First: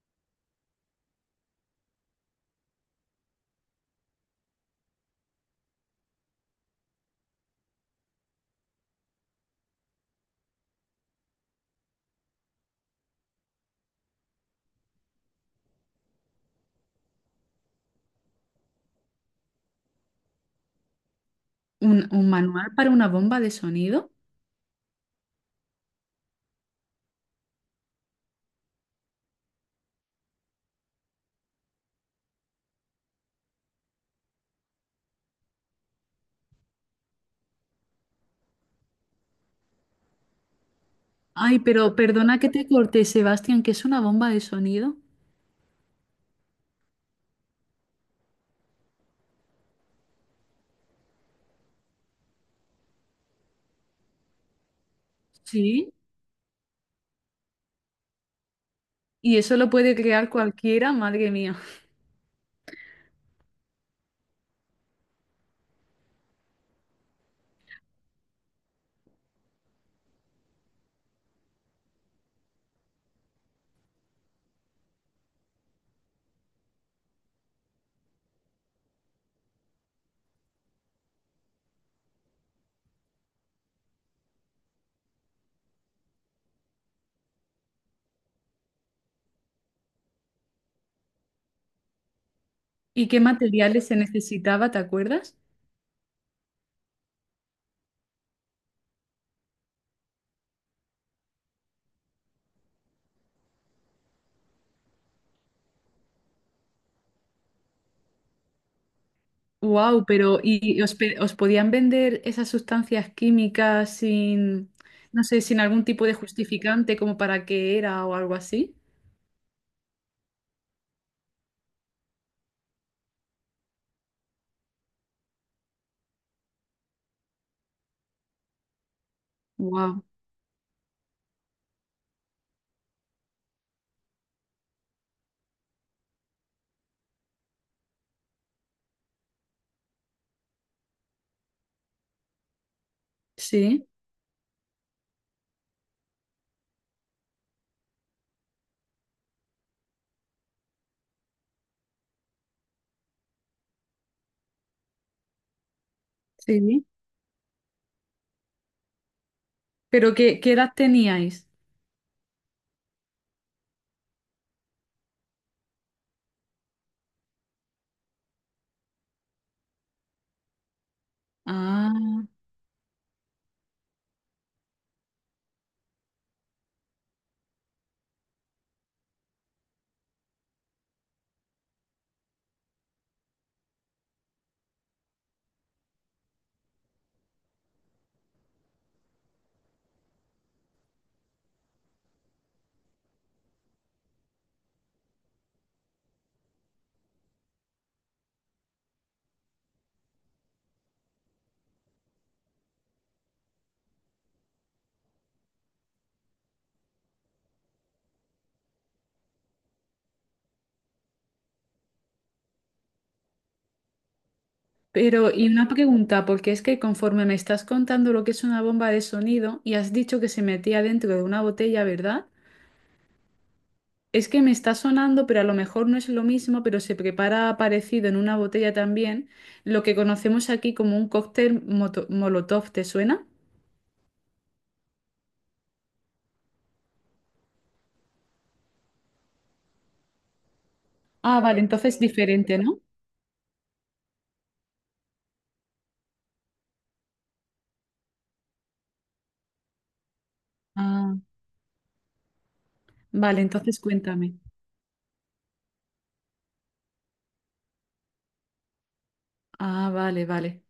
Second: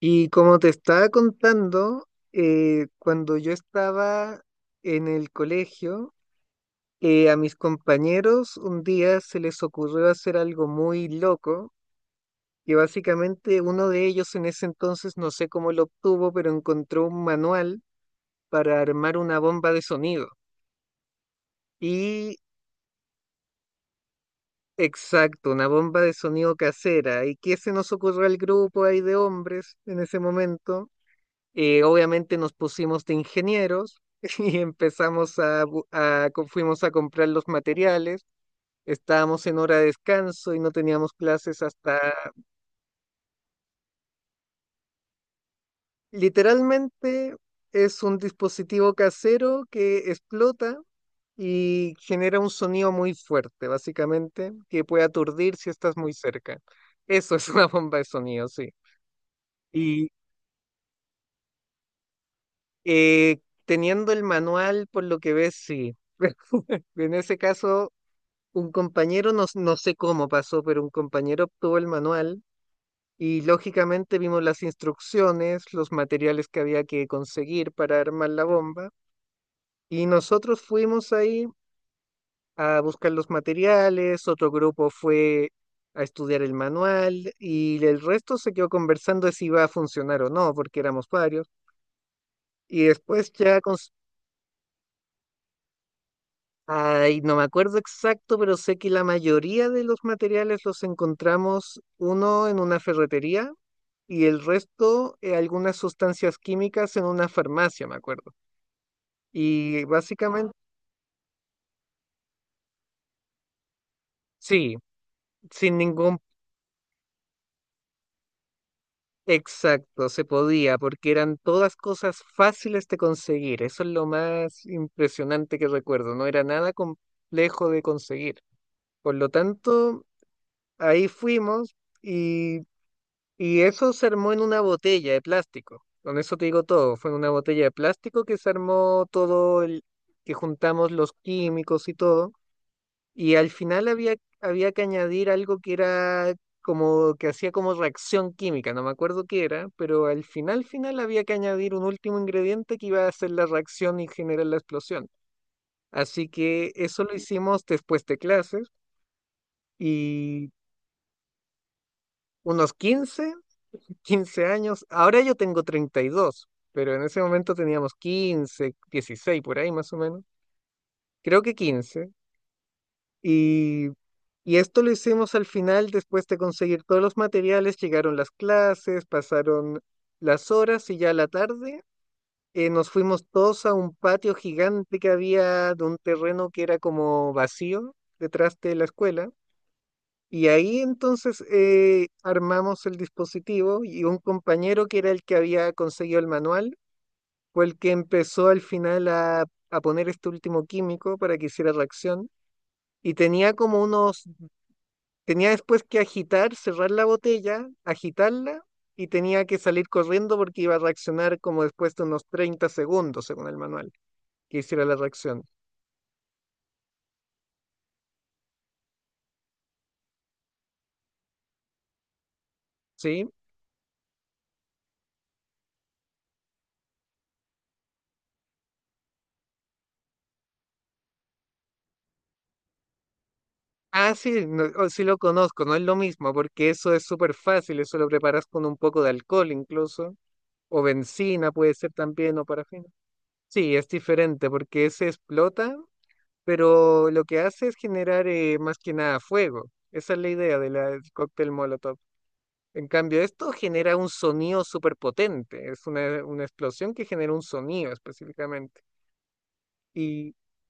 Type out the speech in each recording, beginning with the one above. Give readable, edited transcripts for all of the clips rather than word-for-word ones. Y como te estaba contando, cuando yo estaba en el colegio, a mis compañeros un día se les ocurrió hacer algo muy loco, que básicamente uno de ellos en ese entonces, no sé cómo lo obtuvo, pero encontró un manual para armar una bomba de sonido. ¿Un Y manual para una bomba de sonido? exacto, una bomba de sonido casera. ¿Y qué se nos ocurrió al grupo ahí de hombres en ese momento? Obviamente nos pusimos de ingenieros y empezamos a, bu- a co- fuimos a comprar los materiales. Estábamos en hora de descanso y no teníamos Ay, clases pero hasta. perdona que te corté, Sebastián, ¿que es una bomba de sonido? Literalmente es un dispositivo casero que explota y genera un sonido muy fuerte, básicamente, que puede aturdir si Sí. estás muy cerca. Eso es una bomba de sonido, sí. Y eso lo puede Y crear cualquiera, madre mía. eh, teniendo el manual, por lo que ves, sí. En ese caso un compañero, no, no sé cómo pasó, pero un compañero obtuvo el manual y lógicamente vimos las instrucciones, los materiales que había que conseguir para armar la bomba y nosotros fuimos ahí a buscar los materiales, otro grupo fue a estudiar el manual y el resto se quedó conversando de si iba a funcionar o no, porque éramos varios. Y ¿Y qué después ya, materiales se necesitaba, te acuerdas? ay, no me acuerdo exacto, pero sé que la mayoría de los materiales los encontramos uno en una ferretería y el resto algunas sustancias químicas en una farmacia, me acuerdo. Y Wow, pero básicamente, ¿y os podían vender esas sustancias químicas sin, sí, no sé, sin sin algún tipo de ningún justificante como para qué era o algo así? exacto, se podía, porque eran todas cosas fáciles de conseguir. Eso es lo más impresionante que recuerdo, no era nada complejo de conseguir. Por lo Wow, tanto, ahí fuimos y, y eso se armó en una botella de plástico. Con eso te digo todo, fue en una botella de plástico que se armó todo el, que juntamos los químicos y todo. Y al sí, final había, había que añadir algo que era como que hacía como reacción química, no me acuerdo qué era, pero al final, final había que añadir un último ingrediente que iba a hacer la reacción y generar la explosión. Así que sí. eso lo hicimos después de clases ¿Pero qué, y qué edad teníais? unos 15 15 años. Ahora yo tengo 32, pero en ese momento teníamos 15, 16 por ahí, más o menos. Creo que 15. Ah. Y, y esto lo hicimos al final, después de conseguir todos los materiales, llegaron las clases, pasaron las horas y ya a la tarde nos fuimos todos a un patio gigante que había de un terreno que era como vacío detrás de la escuela. Y ahí entonces armamos el dispositivo y un compañero que era el que había conseguido el manual fue el que empezó al final a poner este último químico para que hiciera reacción. Y tenía como unos Tenía después que agitar, cerrar la botella, agitarla y tenía que salir corriendo porque iba a reaccionar como después de unos 30 segundos, según el manual, que hiciera la Pero reacción. y una pregunta, porque es que conforme me estás contando lo que es una bomba de sonido y has dicho que se metía dentro de una botella, ¿verdad? ¿Sí? Es que me está sonando, pero a lo mejor no es lo mismo, pero se prepara parecido en una botella también, lo que conocemos aquí como un cóctel molotov, ¿te suena? Ah, sí, no, oh, sí lo conozco, no es lo mismo porque eso es súper fácil, eso lo preparas con un poco de alcohol incluso, o Ah, benzina vale. Correcto, puede ser entonces también, o diferente, ¿no? parafina. Sí, es diferente porque ese explota, pero lo que hace es generar más que nada fuego. Esa es la idea del Ah, cóctel Molotov. En cambio, vale, esto entonces genera un cuéntame. sonido súper potente, es una explosión que genera un sonido específicamente. Ah, vale, Y vale.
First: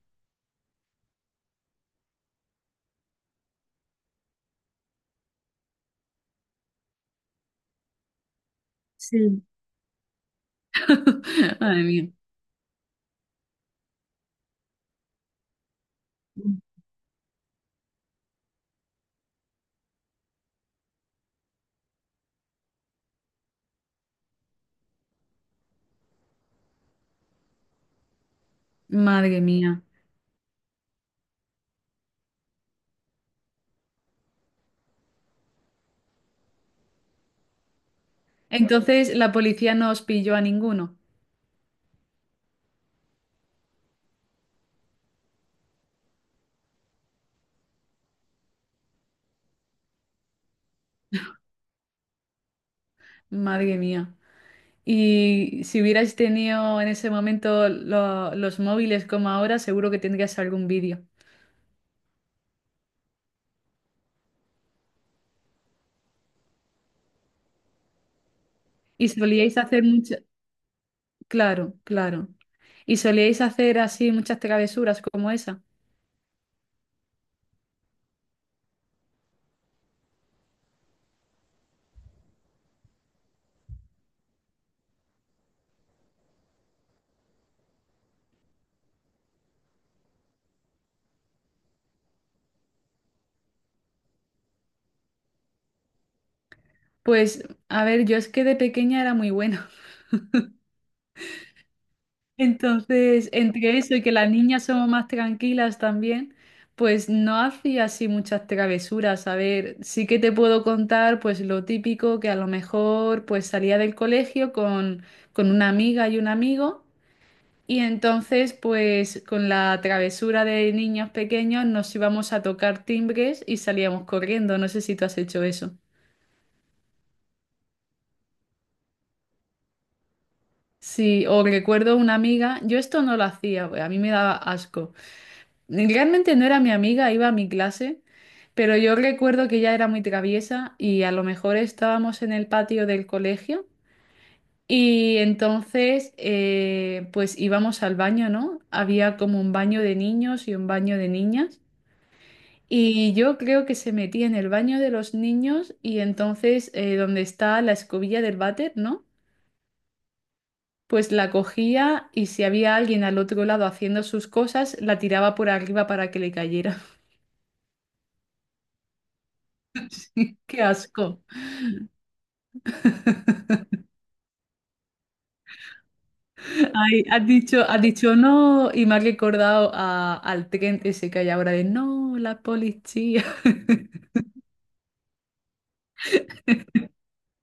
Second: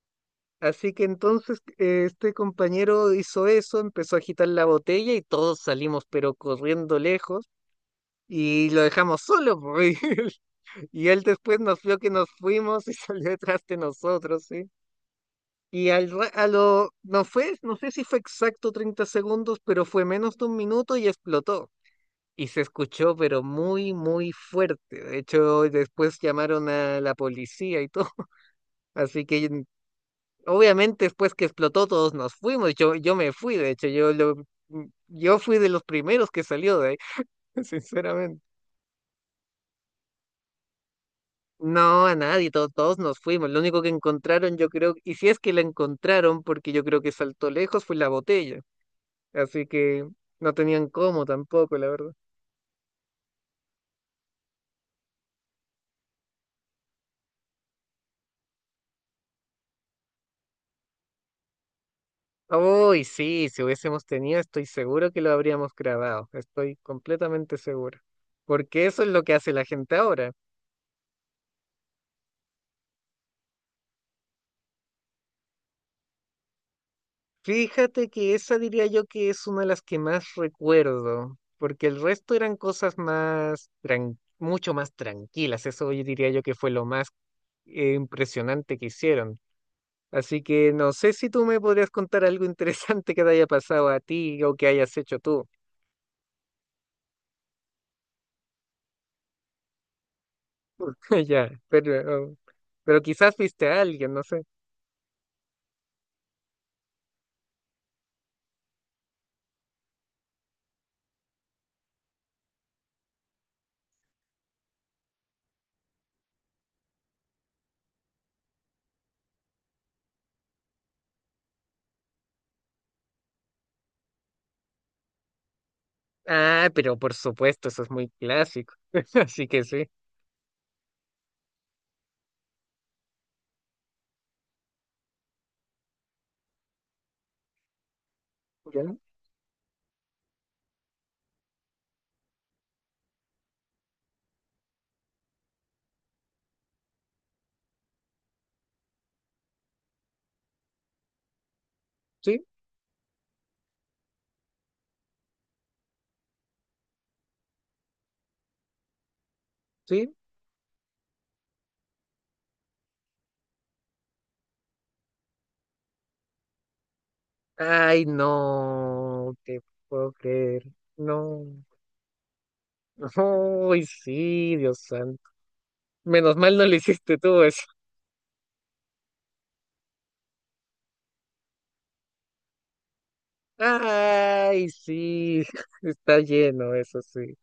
así que entonces este compañero hizo eso, empezó a agitar la botella y todos salimos pero corriendo lejos y lo dejamos Sí. solo. Y él después nos Madre vio mía. que nos fuimos y salió detrás de nosotros, ¿sí? Y al, ra- a lo, no fue, no sé si fue exacto 30 segundos, pero fue menos de un minuto y explotó. Y se escuchó, pero muy, muy fuerte. De hecho, después llamaron a la policía y todo. Así Madre que mía. obviamente después que explotó todos nos fuimos. Yo me fui, de hecho, yo fui de los primeros que salió de ahí, sinceramente. Entonces la policía no os pilló a ninguno. No, a nadie, todos nos fuimos. Lo único que encontraron, yo creo, y si es que la encontraron, porque yo creo que saltó lejos, fue la botella. Así que no tenían cómo tampoco, la verdad. Madre mía. Y si hubierais tenido en ese momento los móviles como ahora, seguro que tendrías algún vídeo. Uy, sí, si hubiésemos tenido, estoy seguro que lo habríamos grabado, estoy completamente seguro, porque eso es Y lo que hace solíais la hacer gente mucho, ahora. claro, claro. Y solíais hacer así muchas travesuras como esa. Fíjate que esa diría yo que es una de las que más recuerdo, porque el resto eran cosas más, mucho más tranquilas. Eso yo diría yo que fue lo más impresionante que hicieron. Así que no sé si tú me podrías contar algo interesante que te haya pasado a ti o que hayas hecho tú. Pues, a ver, yo es que de pequeña era muy buena. Ya, pero Entonces, quizás viste entre a eso y que alguien, no las sé. niñas somos más tranquilas también, pues no hacía así muchas travesuras. A ver, sí que te puedo contar pues lo típico, que a lo mejor pues salía del colegio con una amiga y un amigo, y entonces pues con la travesura de niños pequeños nos íbamos a tocar timbres y salíamos corriendo. No sé si tú has hecho eso. Ah, pero por supuesto, eso es muy clásico. Así que sí. Sí, o recuerdo una amiga, yo esto no lo hacía, a mí me daba asco. Realmente no era mi amiga, iba a mi clase, pero yo ¿Ya? recuerdo que ella era muy traviesa y a lo mejor estábamos en el patio del colegio y entonces pues íbamos al baño, ¿no? Había como un baño de niños y un baño de niñas, Sí, y yo creo que se metía en el baño de los niños y entonces, donde está la escobilla del váter, ¿no? sí. Pues la cogía y si había alguien al otro lado haciendo sus cosas, la tiraba por arriba para que le cayera. Ay, no, te puedo creer. ¡Qué asco! No. Ay, sí, Dios santo. Menos mal no lo Ay, hiciste tú eso. Has dicho no y me has recordado al tren ese que hay ahora de no, la policía. Ay, sí. Está lleno, eso sí.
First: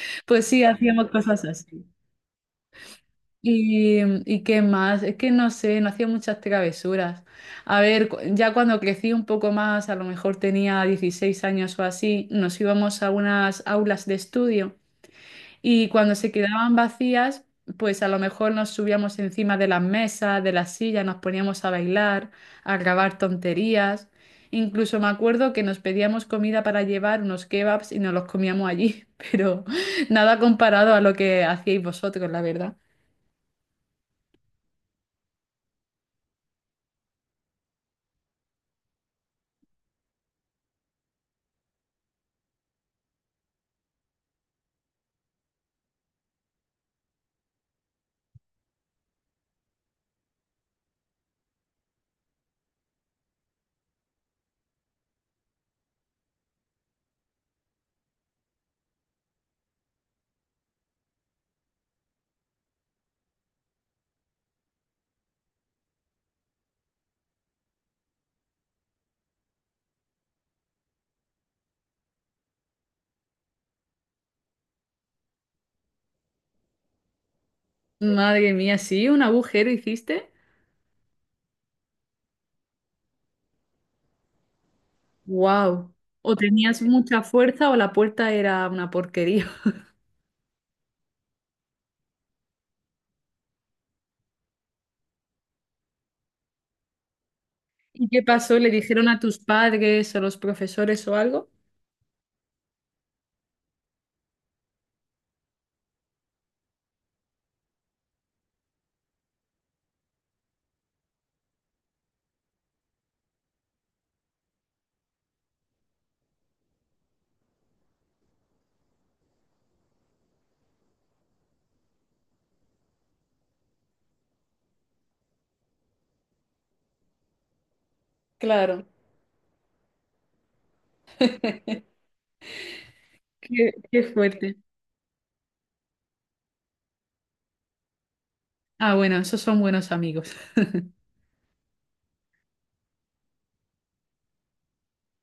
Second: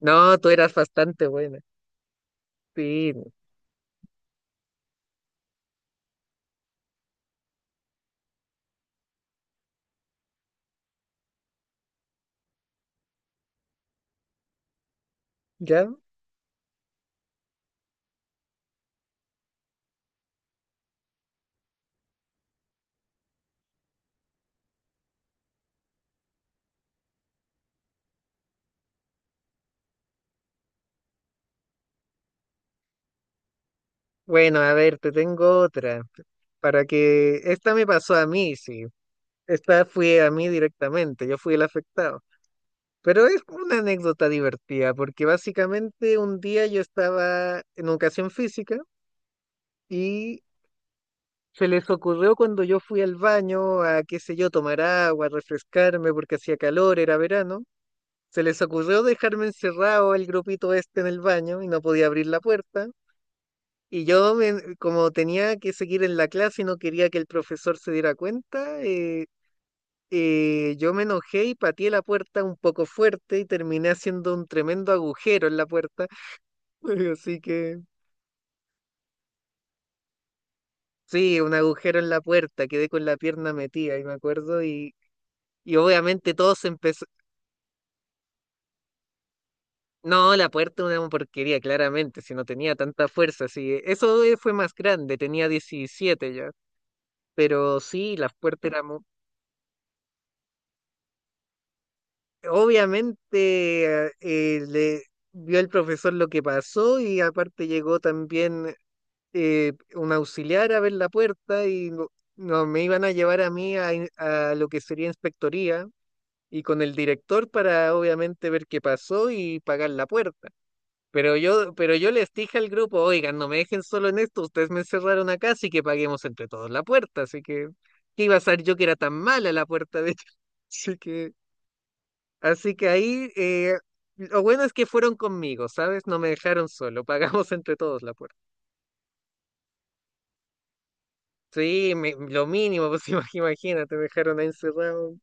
No, Pues tú sí, eras hacíamos bastante cosas buena. así. Sí, ¿Y, ¿y qué más? Es que no sé, no hacía muchas travesuras. A ver, ya cuando crecí un poco más, a lo mejor tenía 16 años o así, nos íbamos a unas aulas de estudio. ¿ya? Y cuando se quedaban vacías, pues a lo mejor nos subíamos encima de las mesas, de las sillas, nos poníamos a bailar, a grabar tonterías. Incluso me acuerdo que nos pedíamos comida para llevar unos kebabs y nos los comíamos allí, pero nada comparado a lo que hacíais vosotros, la verdad. Bueno, a ver, te tengo otra. Para que... Esta me pasó a mí, sí. Esta fue a mí directamente. Yo fui el afectado. Pero es como una anécdota divertida, porque básicamente un día yo estaba en educación física y se les ocurrió cuando yo fui al baño a, qué sé yo, tomar agua, refrescarme porque hacía calor, era verano, se les ocurrió dejarme encerrado el grupito este en el baño y no podía abrir la puerta. Y yo, como tenía que seguir en la clase y no quería que el profesor se diera cuenta, yo me enojé y pateé la puerta un poco fuerte y terminé haciendo un tremendo agujero en la puerta. Así que Madre mía, ¿sí? ¿Un agujero hiciste? sí, un agujero en la puerta, quedé con la pierna metida, y me acuerdo, y ¡Wow! obviamente O todo se tenías empezó. mucha fuerza o la puerta era una porquería. No, la puerta una porquería, claramente, si no tenía tanta fuerza, sí. Eso fue más grande, tenía 17 ya. Pero ¿Y sí, qué las pasó? ¿Le puertas eran. dijeron a tus padres o los profesores o algo? Obviamente le vio el profesor lo que pasó y aparte llegó también un auxiliar a ver la puerta y no, no, me iban a llevar a mí a lo que sería inspectoría y con el director para obviamente ver qué pasó y pagar la puerta. Pero yo les dije al grupo, oigan, no me dejen solo en esto, ustedes me encerraron acá, así que paguemos entre todos la puerta, así que, ¿qué iba a ser yo que Claro. era tan mala la puerta de hecho? Así que, así que ahí, Qué, qué lo fuerte. bueno es que fueron conmigo, ¿sabes? No me dejaron solo, pagamos entre todos la puerta. Ah, bueno, esos son buenos amigos. Sí, lo mínimo, pues, imagínate, me dejaron ahí encerrado,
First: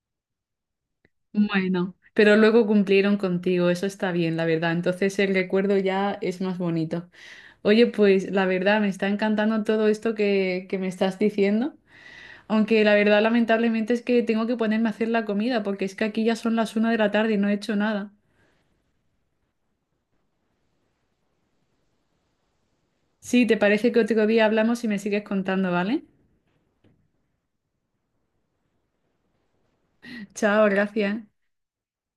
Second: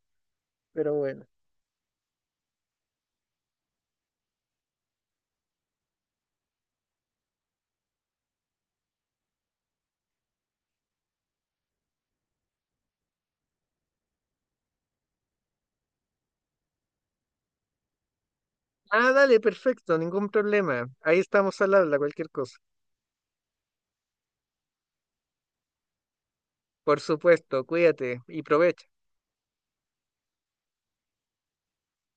pero bueno. Bueno, pero luego cumplieron contigo, eso está bien, la verdad. Entonces el recuerdo ya es más bonito. Oye, pues la verdad me está encantando todo esto que me estás diciendo, aunque la verdad lamentablemente es que tengo que ponerme a hacer la comida, porque es que aquí ya son las una de la tarde y no he hecho nada. Ah, dale, perfecto, ningún problema. Ahí estamos al habla, cualquier cosa. Sí, ¿te parece que otro día hablamos y me sigues contando, ¿vale? Por supuesto, cuídate y provecha. Chao, gracias.